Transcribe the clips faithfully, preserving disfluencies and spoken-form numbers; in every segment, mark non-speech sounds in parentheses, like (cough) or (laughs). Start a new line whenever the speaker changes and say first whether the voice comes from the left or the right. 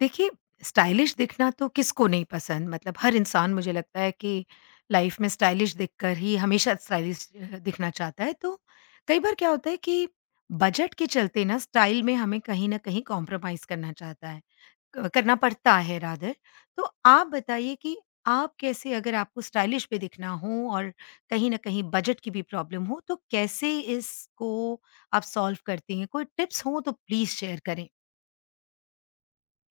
left: देखिए, स्टाइलिश दिखना तो किसको नहीं पसंद मतलब हर इंसान मुझे लगता है कि लाइफ में स्टाइलिश दिखकर ही हमेशा स्टाइलिश अ, दिखना चाहता है। तो कई बार क्या होता है कि बजट के चलते ना स्टाइल में हमें कहीं न कहीं कॉम्प्रोमाइज़ करना चाहता है क करना पड़ता है रादर। तो आप बताइए कि आप कैसे अगर आपको स्टाइलिश भी दिखना हो और कहीं न कहीं बजट की भी प्रॉब्लम हो तो कैसे इसको आप सॉल्व करती हैं? कोई टिप्स हो तो प्लीज़ शेयर करें?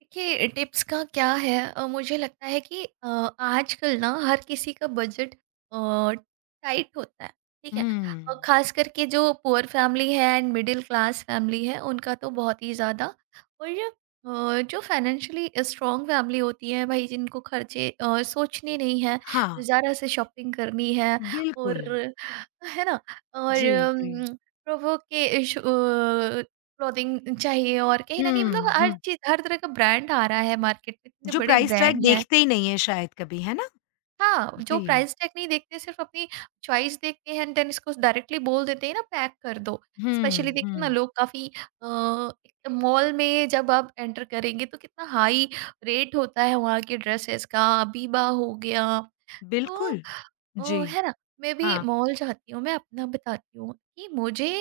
right: देखिए, टिप्स का क्या है, अ, मुझे लगता है कि अ, आजकल ना हर किसी का बजट टाइट होता है। ठीक है।
left: हुँ।
right: और खास करके जो पुअर फैमिली है एंड मिडिल क्लास फैमिली है उनका तो बहुत ही ज़्यादा। और अ, जो फाइनेंशियली स्ट्रॉन्ग फैमिली होती है भाई, जिनको खर्चे अ, सोचने नहीं है,
left: हाँ।
right: ज़ारा से शॉपिंग करनी है। और
left: बिल्कुल।
right: है ना, और
left: जी, जी।
right: प्रोवो के क्लोथिंग चाहिए, और कहीं न कहीं मतलब
left: हुँ,
right: हर
left: हुँ।
right: चीज़, हर तरह का ब्रांड आ रहा है मार्केट में, इतने
left: जो
right: बड़े
left: प्राइस टैग
right: ब्रांड हैं।
left: देखते ही नहीं है शायद कभी, है ना?
right: हाँ, जो
left: जी।
right: प्राइस टैग नहीं देखते सिर्फ़ अपनी चॉइस देखते हैं एंड देन इसको डायरेक्टली बोल देते हैं ना, पैक कर दो।
left: हुँ,
right: स्पेशली देखिए ना,
left: हुँ।
right: लोग काफ़ी अ, मॉल में जब आप एंटर करेंगे तो कितना हाई रेट होता है वहाँ के ड्रेसेस का, बीबा हो गया तो
left: बिल्कुल। जी,
right: ओ, है ना? मैं भी
left: हाँ।
right: मॉल जाती हूँ, मैं अपना बताती हूँ कि मुझे,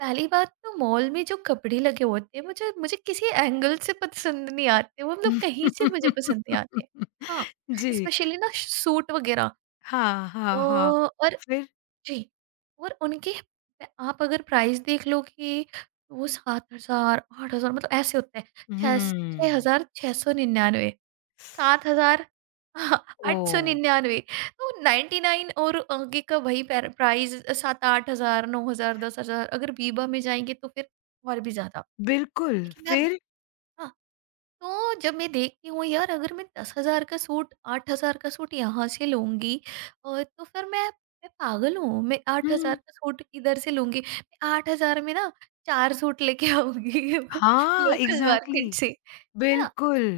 right: पहली बात तो मॉल में जो कपड़े लगे होते हैं, मुझे मुझे किसी एंगल से पसंद नहीं आते, वो मतलब कहीं से मुझे पसंद नहीं आते।
left: (laughs)
right: हाँ,
left: जी।
right: स्पेशली ना सूट वगैरह।
left: हाँ,
right: अ,
left: हाँ, हाँ।
right: और
left: फिर?
right: जी, और उनके, आप अगर प्राइस देख लो कि वो सात हज़ार आठ हज़ार मतलब ऐसे होते हैं, छह
left: हुँ।
right: छः हज़ार छह सौ निन्यानवे सात हज़ार
left: ओह!
right: आठ सौ निन्यानवे, तो निन्यानवे और आगे का वही पैर- प्राइस सात आठ हज़ार नौ हज़ार दस हज़ार, अगर बीबा में जाएंगे तो फिर और भी ज्यादा।
left: बिल्कुल,
right: लेकिन अब
left: फिर?
right: हाँ, तो जब मैं देखती हूँ यार, अगर मैं दस हज़ार का सूट, आठ हज़ार का सूट यहाँ से लूंगी, और तो फिर मैं, मैं पागल हूँ मैं आठ हज़ार
left: हुँ।
right: का सूट इधर से लूंगी, मैं आठ हज़ार में ना चार सूट लेके आऊंगी (laughs)
left: हाँ,
right: लोकल
left: इग्ज़ैक्टली।
right: मार्केट से। है ना।
left: बिल्कुल।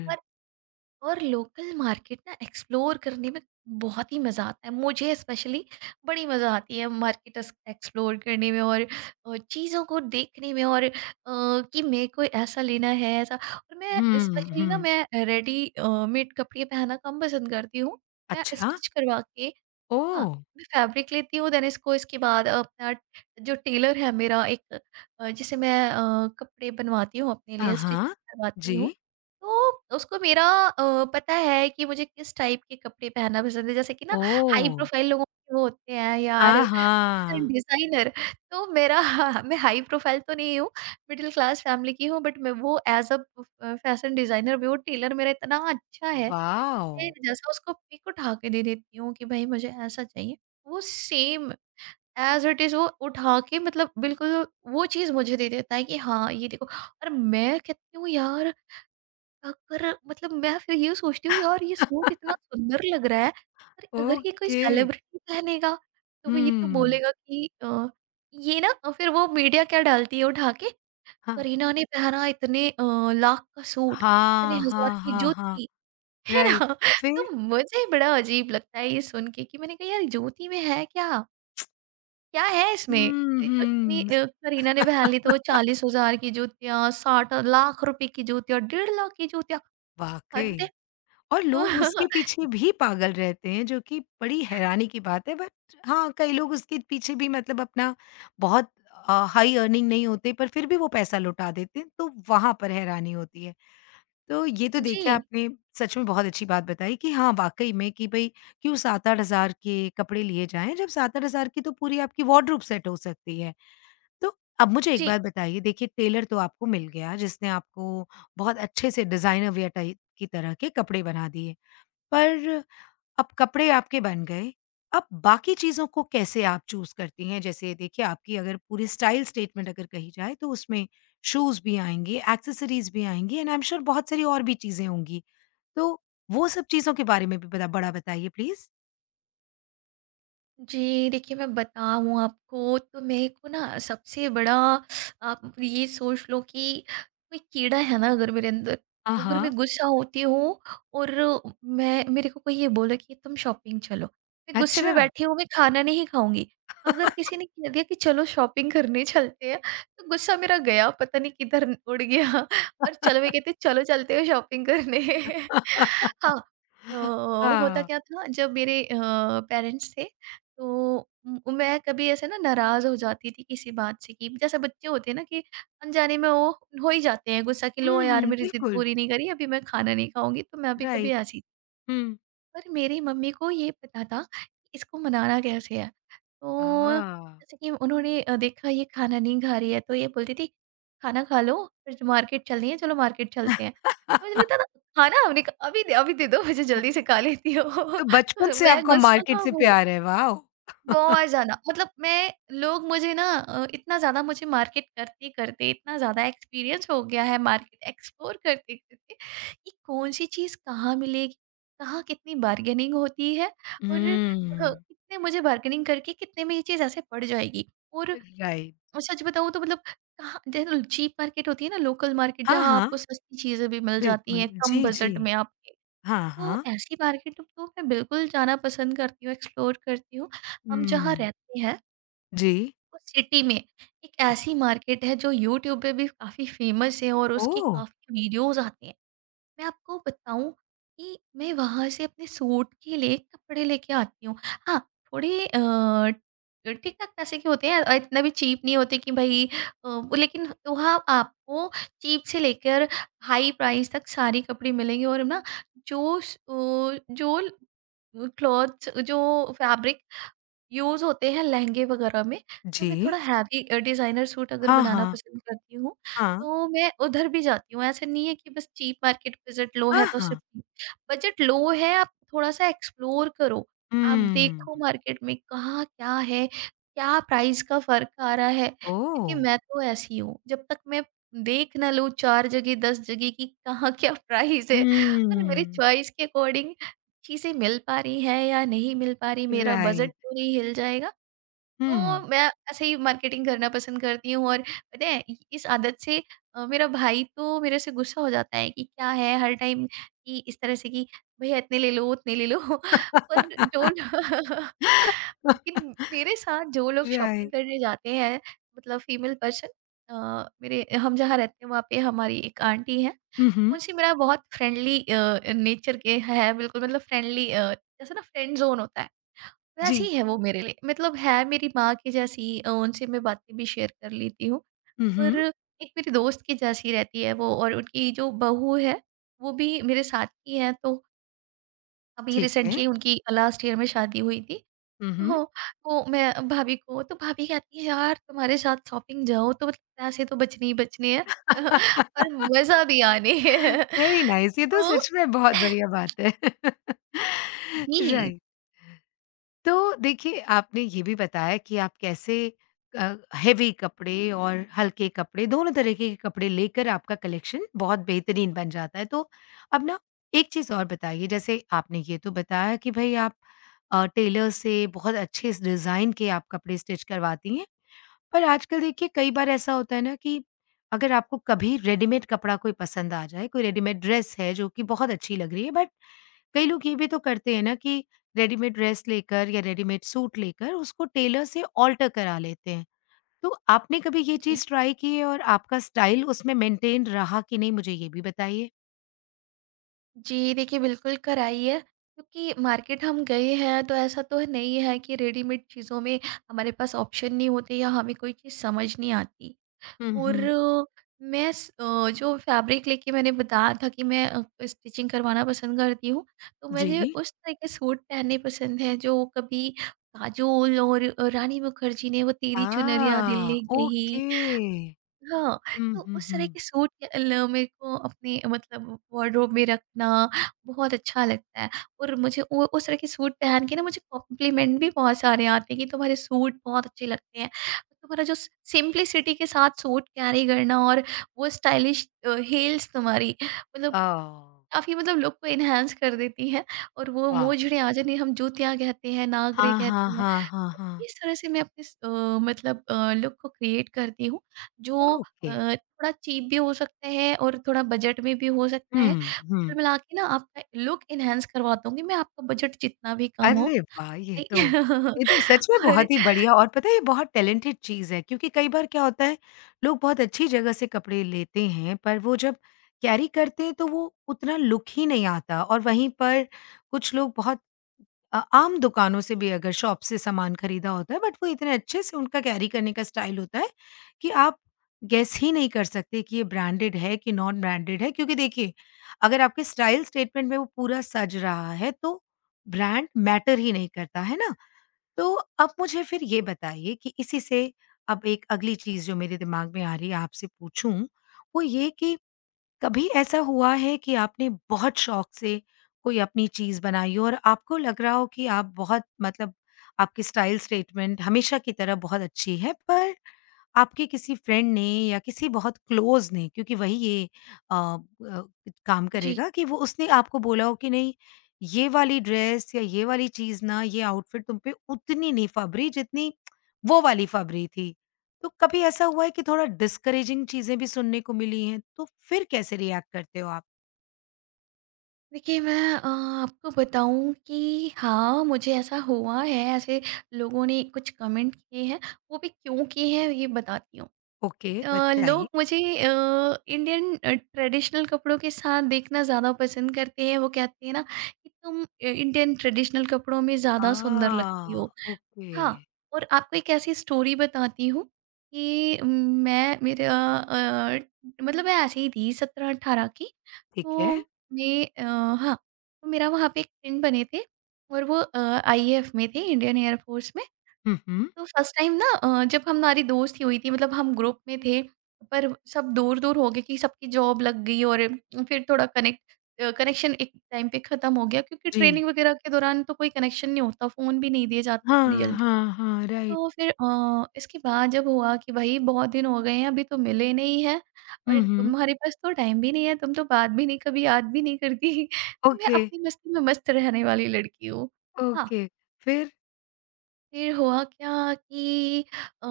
right: और लोकल मार्केट ना एक्सप्लोर करने में बहुत ही मज़ा आता है मुझे, स्पेशली बड़ी मज़ा आती है मार्केट एक्सप्लोर करने में, और अ, चीज़ों को देखने में, और अ, कि मेरे को ऐसा लेना है ऐसा। और मैं
left: हुँ,
right: स्पेशली ना,
left: हुँ।
right: मैं रेडी मेड कपड़े पहनना कम पसंद करती हूँ, मैं
left: अच्छा,
right: स्टिच करवा के। हाँ,
left: ओह!
right: मैं फैब्रिक लेती हूँ देन इसको, इसके बाद अपना जो टेलर है मेरा, एक अ, जिसे मैं अ, कपड़े बनवाती हूँ अपने
left: अ,
right: लिए
left: हाँ।
right: स्टिचिंग करवाती हूँ।
left: जी।
right: तो उसको मेरा अ, पता है कि मुझे किस टाइप के कपड़े पहनना पसंद है, जैसे कि ना, हाई
left: ओह!
right: प्रोफाइल लोगों के वो होते हैं
left: हाँ,
right: यार, फैशन
left: हाँ।
right: डिज़ाइनर। तो मेरा, (laughs) मैं हाई प्रोफाइल तो नहीं हूँ, मिडल क्लास फैमिली की हूँ, बट मैं वो एज़ अ फ फैशन डिज़ाइनर भी हूँ। टेलर मेरा इतना अच्छा है,
left: वाओ!
right: शेर जैसा, उसको पिक उठा के दे देती हूँ कि भाई मुझे ऐसा चाहिए। वो सेम एज़ इट इज़ वो उठा के, मतलब बिल्कुल वो चीज़ मुझे दे देता है कि हाँ, ये देखो। और मैं कहती हूँ यार, अगर मतलब मैं फिर ये सोचती हूँ यार, ये सूट इतना सुंदर लग रहा है, पर अगर ये कोई
left: ओके।
right: सेलिब्रिटी पहनेगा, तो वो ये तो
left: हुँ।
right: बोलेगा कि अ, ये ना, अ, फिर वो मीडिया क्या डालती है उठा के,
left: हाँ।
right: करीना ने पहना इतने अ, लाख का सूट, इतने
left: हाँ,
right: हज़ार
left: हाँ,
right: की
left: हाँ, हाँ।
right: जूती। है
left: राइट।
right: ना?
left: फिर?
right: तो मुझे बड़ा अजीब लगता है ये सुन के, कि मैंने कहा यार, ज्योति में है क्या? क्या है इसमें?
left: हुँ,
right: ये जो इतनी
left: हुँ।
right: अ, करीना ने पहन ली, तो चालीस हज़ार की जूतियाँ, साठ लाख रुपए की जूतियाँ, डेढ़ लाख की जूतियाँ,
left: वाक़ई
right: हद है।
left: (laughs) और
right: तो
left: लोग उसके पीछे
right: (laughs)
left: भी पागल रहते हैं जो कि बड़ी हैरानी की बात है बट हाँ, कई लोग उसके पीछे भी मतलब अपना बहुत अ, हाई अर्निंग नहीं होते पर फिर भी वो पैसा लौटा देते हैं, तो वहाँ पर हैरानी होती है। तो ये तो देखिए
right: जी,
left: आपने सच में बहुत अच्छी बात बताई कि हाँ, वाक़ई में कि भई क्यों सात आठ हज़ार के कपड़े लिए जाएँ जब सात आठ हज़ार की तो पूरी आपकी वार्डरोब सेट हो सकती है। तो अब मुझे एक
right: जी।
left: बात बताइए देखिए टेलर तो आपको मिल गया जिसने आपको बहुत अच्छे से डिज़ाइनर वियर टाइप की तरह के कपड़े बना दिए। पर अब कपड़े आपके बन गए, अब बाकी चीज़ों को कैसे आप चूज़ करती हैं? जैसे देखिए आपकी अगर पूरी स्टाइल स्टेटमेंट अगर कही जाए तो उसमें शूज़ भी आएँगे, एक्सेसरीज़ भी आएँगी एंड आई एम श्योर बहुत सारी और भी चीज़ें होंगी। तो वो सब चीज़ों के बारे में भी बड़ा बड़ा बताइए प्लीज़?
right: जी, देखिए मैं बताऊँ आपको, तो मेरे को ना सबसे बड़ा, आप ये सोच लो कि कोई कीड़ा है ना अगर मेरे अंदर।
left: हाँ,
right: अगर मैं
left: हाँ।
right: गुस्सा होती हूँ और मैं मेरे को कोई ये बोले कि तुम शॉपिंग चलो, मैं गुस्से में
left: अच्छा।
right: बैठी हूँ मैं खाना नहीं खाऊँगी। अगर किसी ने कह दिया कि चलो शॉपिंग करने चलते हैं, तो गुस्सा मेरा गया पता नहीं किधर उड़ गया। (laughs) और चलो, वे कहते हैं चलो चलते हैं शॉपिंग करने। (laughs)
left: (laughs)
right: हाँ, तो होता
left: हाँ।
right: क्या था, जब मेरे अ, पेरेंट्स थे, तो उम, मैं कभी ऐसे ना नाराज़ हो जाती थी किसी बात से, कि जैसे बच्चे होते हैं ना कि अनजाने में वो हो ही जाते हैं गुस्सा, कि
left: हुँ,
right: लो यार
left: हुँ,
right: मेरी ज़िद
left: बिल्कुल,
right: पूरी नहीं करी, अभी मैं खाना नहीं खाऊँगी, तो मैं भी कभी
left: राइट।
right: ऐसी।
left: हुँ।
right: पर मेरी मम्मी को ये पता था कि इसको मनाना कैसे है। तो
left: आ
right: जैसे कि उन्होंने अ, देखा ये खाना नहीं खा रही है तो ये बोलती थी, "खाना खा लो, फिर जो मार्केट चलनी है चलो मार्केट चलते हैं।" तो मुझे लगता था
left: (laughs)
right: खाना, हमने कहा, "अभी दे अभी दे दो मुझे जल्दी से खा लेती हो।"
left: तो बचपन से
right: (laughs) मैं
left: आपको
right: गुस्सा
left: मार्केट से
right: कब हूँ?
left: प्यार है, वॉव! हुँ।
right: बहुत ज़्यादा, मतलब मैं लोग मुझे ना, अ, इतना ज़्यादा मुझे, मार्केट करते-करते इतना ज़्यादा एक्सपीरियंस हो गया है मार्केट एक्सप्लोर करते-करते, कि कौन सी चीज़ कहाँ मिलेगी, कहाँ कितनी बार्गेनिंग होती है, और अ,
left: (laughs)
right: कितने मुझे बार्गेनिंग करके कितने में ये चीज़ ऐसे पड़ जाएगी। और
left: राइट।
right: सच बताऊँ तो मतलब, कहाँ जैसे चीप मार्केट होती है ना लोकल मार्केट,
left: हाँ,
right: जहाँ
left: हाँ,
right: आपको सस्ती चीज़ें भी मिल जाती
left: बिल्कुल।
right: हैं कम
left: जी, जी।
right: बजट में आपके।
left: हाँ,
right: तो
left: हाँ।
right: ऐसी मार्केट तो मैं बिल्कुल जाना पसंद करती हूँ, एक्सप्लोर करती हूँ। हम जहाँ
left: हुँ।
right: रहते हैं
left: जी।
right: उस सिटी में एक
left: ओ
right: ऐसी मार्केट है जो यूट्यूब पे भी काफ़ी फ़ेमस है और उसके
left: ओह!
right: काफ़ी वीडियोज़ आते हैं। मैं आपको बताऊँ कि मैं वहाँ से अपने सूट के लिए कपड़े लेके आती हूँ। हाँ, थोड़े अ, ठीक-ठाक पैसे के होते हैं, अ, इतना भी चीप नहीं होते कि भई अ, वो, लेकिन वहाँ आपको चीप से लेकर हाई प्राइस तक सारे कपड़े मिलेंगे। और ना जो स ओ जो क्लॉथ्स जो फैब्रिक यूज़ होते हैं लहंगे वगैरह में, तो मैं
left: जी।
right: थोड़ा हैवी, अ, डिज़ाइनर सूट अगर
left: हाँ,
right: बनाना
left: हाँ।
right: पसंद करती हूँ,
left: हाँ।
right: तो मैं उधर भी जाती हूँ। ऐसा नहीं है कि बस चीप मार्केट बजट लो
left: हाँ,
right: है तो
left: हाँ।
right: सिर्फ बजट लो है, आप थोड़ा-सा एक्सप्लोर करो। आप
left: हुँ।
right: देखो मार्केट में कहाँ क्या है, क्या प्राइस का फ़र्क आ रहा है, क्योंकि
left: ओह!
right: मैं तो ऐसी हूँ, जब तक मैं देख ना लूँ चार जगह दस जगह की कहाँ क्या (laughs) प्राइस है और मेरी
left: हुँ।
right: चॉइस के अकॉर्डिंग चीज़ें मिल पा रही है या नहीं मिल पा रही, मेरा बजट
left: राइट।
right: तो नहीं हिल जाएगा,
left: हुँ।
right: तो मैं ऐसे ही मार्केटिंग करना पसंद करती हूँ। और पता है इ इस आदत से, अ, मेरा भाई तो मेरे से गुस्सा हो जाता है कि क्या है हर टाइम, कि इस तरह से कि भैया इतने ले लो, उतने ले लो, (laughs) पर जो (laughs)
left: (laughs)
right: लेकिन मेरे साथ जो लोग शॉपिंग
left: राइट।
right: करने जाते हैं, मतलब फीमेल पर्सन, अ, मेरे हम जहाँ रहते हैं वहाँ पे हमारी एक आंटी हैं।
left: हुँ, हुँ।
right: मुंशी मेरा बहुत फ्रेंडली अ, नेचर के है, बिल्कुल मतलब फ्रेंडली, अ, जैसे ना फ्रेंड जोन होता है वैसी
left: जी।
right: ही है वो मेरे लिए, मतलब है मेरी माँ की जैसी, अ, उनसे मैं बातें भी शेयर कर लेती हूँ,
left: हुँ,
right: और
left: हुँ।
right: एक मेरी दोस्त की जैसी रहती है वो, और उनकी जो बहू है वो भी मेरे साथ की है, तो अभी
left: ठीक है।
right: रिसेंटली उनकी लास्ट ईयर में शादी हुई थी।
left: हुँ, हुँ।
right: तो वो मैं भाभी को, तो भाभी कहती है यार, तुम्हारे साथ शॉपिंग जाओ तो मतलब पैसे तो बचने ही बचने हैं, (laughs) और मजा भी आने हैं।
left: वेरी नाइस (laughs) ये
right: (laughs)
left: तो
right: तो
left: सच में बहुत
right: (laughs)
left: बढ़िया बात है। (laughs)
right: जी,
left: राइट। तो देखिए, आपने ये भी बताया कि आप कैसे अ, हेवी कपड़े और हल्के कपड़े दोनों तरीके के कपड़े लेकर आपका कलेक्शन बहुत बेहतरीन बन जाता है। तो अब ना एक चीज़ और बताइए जैसे आपने ये तो बताया कि भई आप अ, टेलर से बहुत अच्छे इस डिज़ाइन के आप कपड़े स्टिच करवाती हैं। पर आजकल देखिए कई बार ऐसा होता है ना कि अगर आपको कभी रेडीमेड कपड़ा कोई पसंद आ जाए, कोई रेडीमेड ड्रेस है जो कि बहुत अच्छी लग रही है बट कई लोग ये भी तो करते हैं ना कि रेडीमेड ड्रेस लेकर या रेडीमेड सूट लेकर उसको टेलर से ऑल्टर करा लेते हैं। तो आपने कभी ये
right: जी।
left: चीज़ ट्राई की है और आपका स्टाइल उसमें मेंटेन रहा कि नहीं मुझे ये भी बताइए?
right: जी, देखिए बिल्कुल कराइए, क्योंकि मार्केट हम गए हैं तो ऐसा तो नहीं है कि रेडीमेड चीज़ों में हमारे पास ऑप्शन नहीं होते या हमें कोई चीज़ समझ नहीं आती।
left: हुँ,
right: और
left: हुँ।
right: मैं स अ, जो फैब्रिक लेके मैंने बताया था कि मैं अ, स्टिचिंग करवाना पसंद करती हूँ, तो मुझे
left: जी।
right: उस तरह के सूट पहनने पसंद हैं, जो कभी काजोल और रानी मुखर्जी ने, वो तेरी चुनरिया दिल
left: आ,
right: ले गई।
left: ओके।
right: हाँ,
left: हुँ,
right: तो
left: हुँ,
right: उस तरह
left: हुँ।
right: के सूट के ल मेरे को अपने, मतलब वार्डरोब में रखना बहुत अच्छा लगता है, और मुझे वो उस तरह के सूट पहन के ना, मुझे कॉम्प्लीमेंट भी बहुत सारे आते हैं कि तुम्हारे सूट बहुत अच्छे लगते हैं। तुम्हारा जो स सिम्प्लिसिटी के साथ सूट कैरी करना, और वो स्टाइलिश अ, हील्स तुम्हारी, मतलब
left: ओह!
right: काफ़ी, मतलब लुक को एनहांस कर देती हैं। और वो
left: वाओ!
right: मोजड़े आ जाने, हम जूतियाँ कहते हैं, नागरे
left: हाँ, हाँ,
right: कहते हैं।
left: हाँ, हाँ, हाँ।
right: इस तरह से मैं अपने स- अ, मतलब लुक को क्रिएट करती हूँ, जो अ,
left: ओके।
right: थोड़ा चीप भी हो सकता है और थोड़ा बजट में भी हो सकता है।
left: हुँ,
right: कुल
left: हुँ।
right: मिला के ना, आपका लुक इनहेंस करवा दूंगी मैं, आपका बजट जितना भी कम हो,
left: अरे वाह! ये
right: नहीं।
left: तो ये तो
right: (laughs)
left: सच में
right: और
left: बहुत ही बढ़िया और पता है ये बहुत टैलेंटेड चीज़ है क्योंकि कई बार क्या होता है, लोग बहुत अच्छी जगह से कपड़े लेते हैं पर वो जब कैरी करते हैं तो वो उतना लुक ही नहीं आता और वहीं पर कुछ लोग बहुत अ, आम दुकानों से भी अगर शॉप से सामान खरीदा होता है बट वो इतने अच्छे से उनका कैरी करने का स्टाइल होता है कि आप गेस ही नहीं कर सकते कि ये ब्रांडेड है कि नॉन ब्रांडेड है क्योंकि देखिए अगर आपके स्टाइल स्टेटमेंट में वो पूरा सज रहा है तो ब्रांड मैटर ही नहीं करता है ना तो अब मुझे फिर ये बताइए कि इसी से अब एक अगली चीज जो मेरे दिमाग में आ रही है आपसे पूछूं वो ये कि कभी ऐसा हुआ है कि आपने बहुत शौक से कोई अपनी चीज बनाई हो और आपको लग रहा हो कि आप बहुत मतलब आपकी स्टाइल स्टेटमेंट हमेशा की तरह बहुत अच्छी है पर आपके किसी फ्रेंड ने या किसी बहुत क्लोज ने क्योंकि वही ये अ, अ, काम
right: जी,
left: करेगा कि वो उसने आपको बोला हो कि नहीं ये वाली ड्रेस या ये वाली चीज ना ये आउटफिट तुम पे उतनी नहीं फबरी जितनी वो वाली फबरी थी तो कभी ऐसा हुआ है कि थोड़ा डिस्करेजिंग चीजें भी सुनने को मिली हैं तो फिर कैसे रिएक्ट करते हो आप?
right: देखिए मैं अ, आपको बताऊं कि हाँ, मुझे ऐसा हुआ है, ऐसे लोगों ने कुछ कमेंट किए हैं, वो भी क्यों किए हैं ये बताती हूँ।
left: ओके,
right: अ,
left: बताइए।
right: लोग मुझे अ, इंडियन अ, ट्रेडिशनल कपड़ों के साथ देखना ज़्यादा पसंद करते हैं। वो कहते हैं ना कि तुम अ, इंडियन ट्रेडिशनल कपड़ों में ज़्यादा सुंदर
left: आ,
right: लगती हो।
left: ओके।
right: हाँ, और आपको एक ऐसी स्टोरी बताती हूँ, कि मैं मेरा अ, मतलब मैं ऐसे ही थी सत्रह अठारह की।
left: ठीक है।
right: तो मैं, अ, हाँ, तो मेरा वहाँ पे एक फ्रेंड बने थे, और वो अ, आईएएफ में थे, इंडियन एयर फोर्स में।
left: हम्म, हम्म,
right: तो फर्स्ट टाइम ना, अ, जब हमारी दोस्ती हुई थी, मतलब हम ग्रुप में थे, पर सब दूर-दूर हो गए कि सबकी जॉब लग गई, और फिर थोड़ा कनेक्ट अ, कनेक्शन एक टाइम पे ख़त्म हो गया, क्योंकि
left: जी।
right: ट्रेनिंग वगैरह के दौरान तो कोई कनेक्शन नहीं होता, फ़ोन भी नहीं दिए जाते
left: हाँ,
right: इतनी जल्दी।
left: हाँ, हाँ, राइट।
right: तो फिर अ, इसके बाद जब हुआ कि भाई बहुत दिन हो गए हैं, अभी तो मिले नहीं हैं, और
left: हम्म, हम्म।
right: तुम्हारे पास तो टाइम भी नहीं है, तुम तो बात भी नहीं, कभी याद भी नहीं करती। (laughs) तो मैं
left: ओके।
right: अपनी मस्ती में मस्त रहने वाली लड़की हूँ। हाँ,
left: ओके, फिर?
right: फिर हुआ क्या कि अ,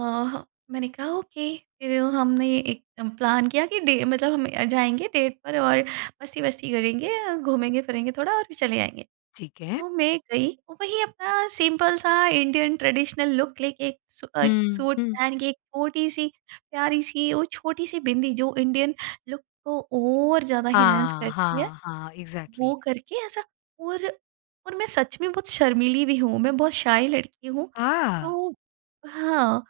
right: मैंने कहा ओके, फिर हमने एक प्लान किया कि डे, मतलब हम जाएँगे डेट पर, और मस्ती-वस्ती करेंगे, अ, घूमेंगे-फिरेंगे थोड़ा और फिर चले आएँगे।
left: ठीक है।
right: तो मैं गई वही अपना सिंपल-सा इंडियन ट्रेडिशनल लुक लेके, एक सू अ, एक
left: हुँ,
right: सूट
left: हुँ।
right: पहन के, एक छोटी-सी प्यारी-सी वो छोटी-सी बिंदी जो इंडियन लुक को और ज़्यादा इनहांस
left: हाँ,
right: करती है।
left: हाँ, हाँ,
right: वो
left: एग्ज़ैक्टली।
right: करके ऐसा, और और मैं सच में बहुत शर्मीली भी हूँ, मैं बहुत शाय लड़की हूँ।
left: आह!
right: तो हाँ,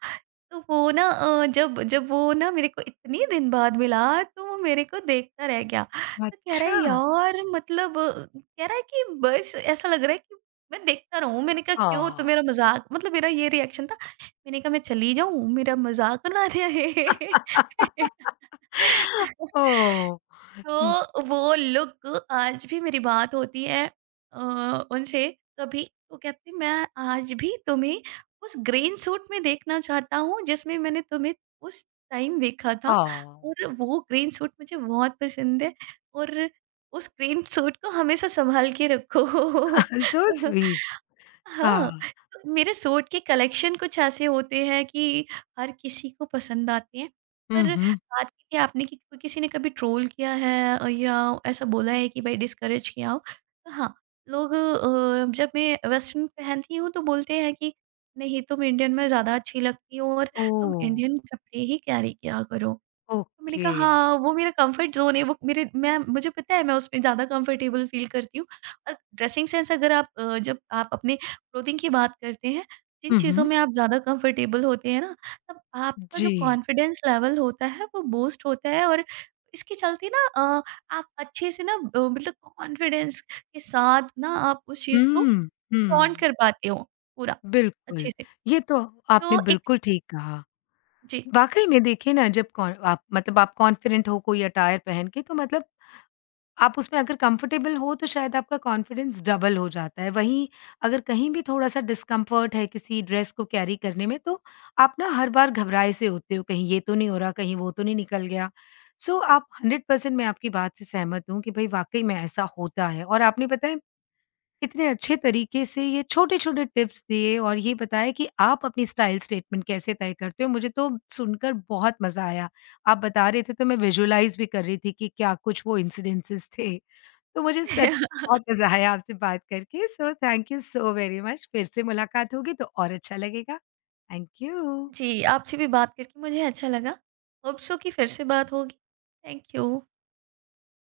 right: तो वो ना अ, जब जब वो ना मेरे को इतने दिन बाद मिला, तो वो मेरे को देखता रह गया। तो कह रहा है
left: अच्छा!
right: यार, मतलब अ, कह रहा है कि बस ऐसा लग रहा है कि मैं देखता रहूँ। मैंने कहा क्यों, तो
left: आह!
right: मेरा मज़ाक, मतलब मेरा ये रिएक्शन था। मैंने कहा मैं चली जाऊँ, मेरा मज़ाक उड़ा रहा है। (laughs)
left: ओह! हुँ,
right: तो वो लुक आज भी मेरी बात होती है अ, उनसे कभी, तो कहती मैं आज भी तुम्हें उस ग्रीन सूट में देखना चाहता हूँ जिसमें मैंने तुम्हें उस टाइम देखा था,
left: आह!
right: और वो ग्रीन सूट मुझे बहुत पसंद है, और उस ग्रीन सूट को हमेशा संभाल के रखो।
left: So
right: (laughs)
left: sweet. आह!
right: हाँ, तो मेरे सूट के कलेक्शन कुछ ऐसे होते हैं कि हर किसी को पसंद आते हैं।
left: हुँ,
right: पर
left: हुँ।
right: बात की थी आपने कि क किसी ने कभी ट्रोल किया है अ, या ऐसा बोला है कि भाई डिस्करेज किया हो। तो हाँ, लोग अ, जब मैं वेस्टर्न पहनती हूँ तो बोलते हैं कि नहीं, तुम इंडियन में ज़्यादा अच्छी लगती हो, और तुम
left: ओह!
right: इंडियन कपड़े ही कैरी किया करो। तो मैंने कहा
left: ओके।
right: हाँ, वो मेरा कंफर्ट ज़ोन है, वो मेरे मैं मुझे पता है मैं उसमें ज़्यादा कंफर्टेबल फ़ील करती हूँ, और ड्रेसिंग सेंस अगर आप, अ, जब आप अपने क्लोथिंग की बात करते हैं, जिन
left: हुँ,
right: चीज़ों
left: हुँ।
right: में आप ज़्यादा कंफर्टेबल होते हैं ना, तब आपका जो
left: जी।
right: कॉन्फिडेंस लेवल होता है वो बूस्ट होता है, और इसके चलते ना, अ, आप अच्छे से ना, अ, मतलब कॉन्फिडेंस के साथ ना आप उस चीज़ को
left: हुँ,
right: flaunt
left: हुँ।
right: कर पाते हो, पूरा अच्छे
left: बिल्कुल,
right: से।
left: ये तो आपने
right: तो एक,
left: बिल्कुल ठीक कहा।
right: जी।
left: वाक़ई में देखिए ना जब कॉन आप मतलब आप कॉन्फिडेंट हो कोई अटायर पहन के तो मतलब आप उसमें अगर कंफर्टेबल हो तो शायद आपका कॉन्फिडेंस डबल हो जाता है। वहीं अगर कहीं भी थोड़ा-सा डिस्कम्फर्ट है किसी ड्रेस को कैरी करने में तो आप ना हर बार घबराए से होते हो, कहीं ये तो नहीं हो रहा, कहीं वो तो नहीं निकल गया। सो आप हंड्रेड परसेंट मैं आपकी बात से सहमत हूँ कि भई वाक़ई में ऐसा होता है और आपने पता है इतने अच्छे तरीके से ये छोटे-छोटे टिप्स दिए और ये बताया कि आप अपनी स्टाइल स्टेटमेंट कैसे तय करते हो। मुझे तो सुनकर बहुत मज़ा आया। आप बता रहे थे तो मैं विजुलाइज़ भी कर रही थी कि क्या कुछ वो इंसिडेंसेस थे। तो मुझे सच
right: (laughs)
left: बहुत मज़ा आया आपसे बात करके, so thank you so very much. फिर से मुलाकात होगी तो और अच्छा लगेगा। Thank you.
right: जी, आपसे भी बात करके मुझे अच्छा लगा। होप सो कि फिर से बात होगी। Thank you.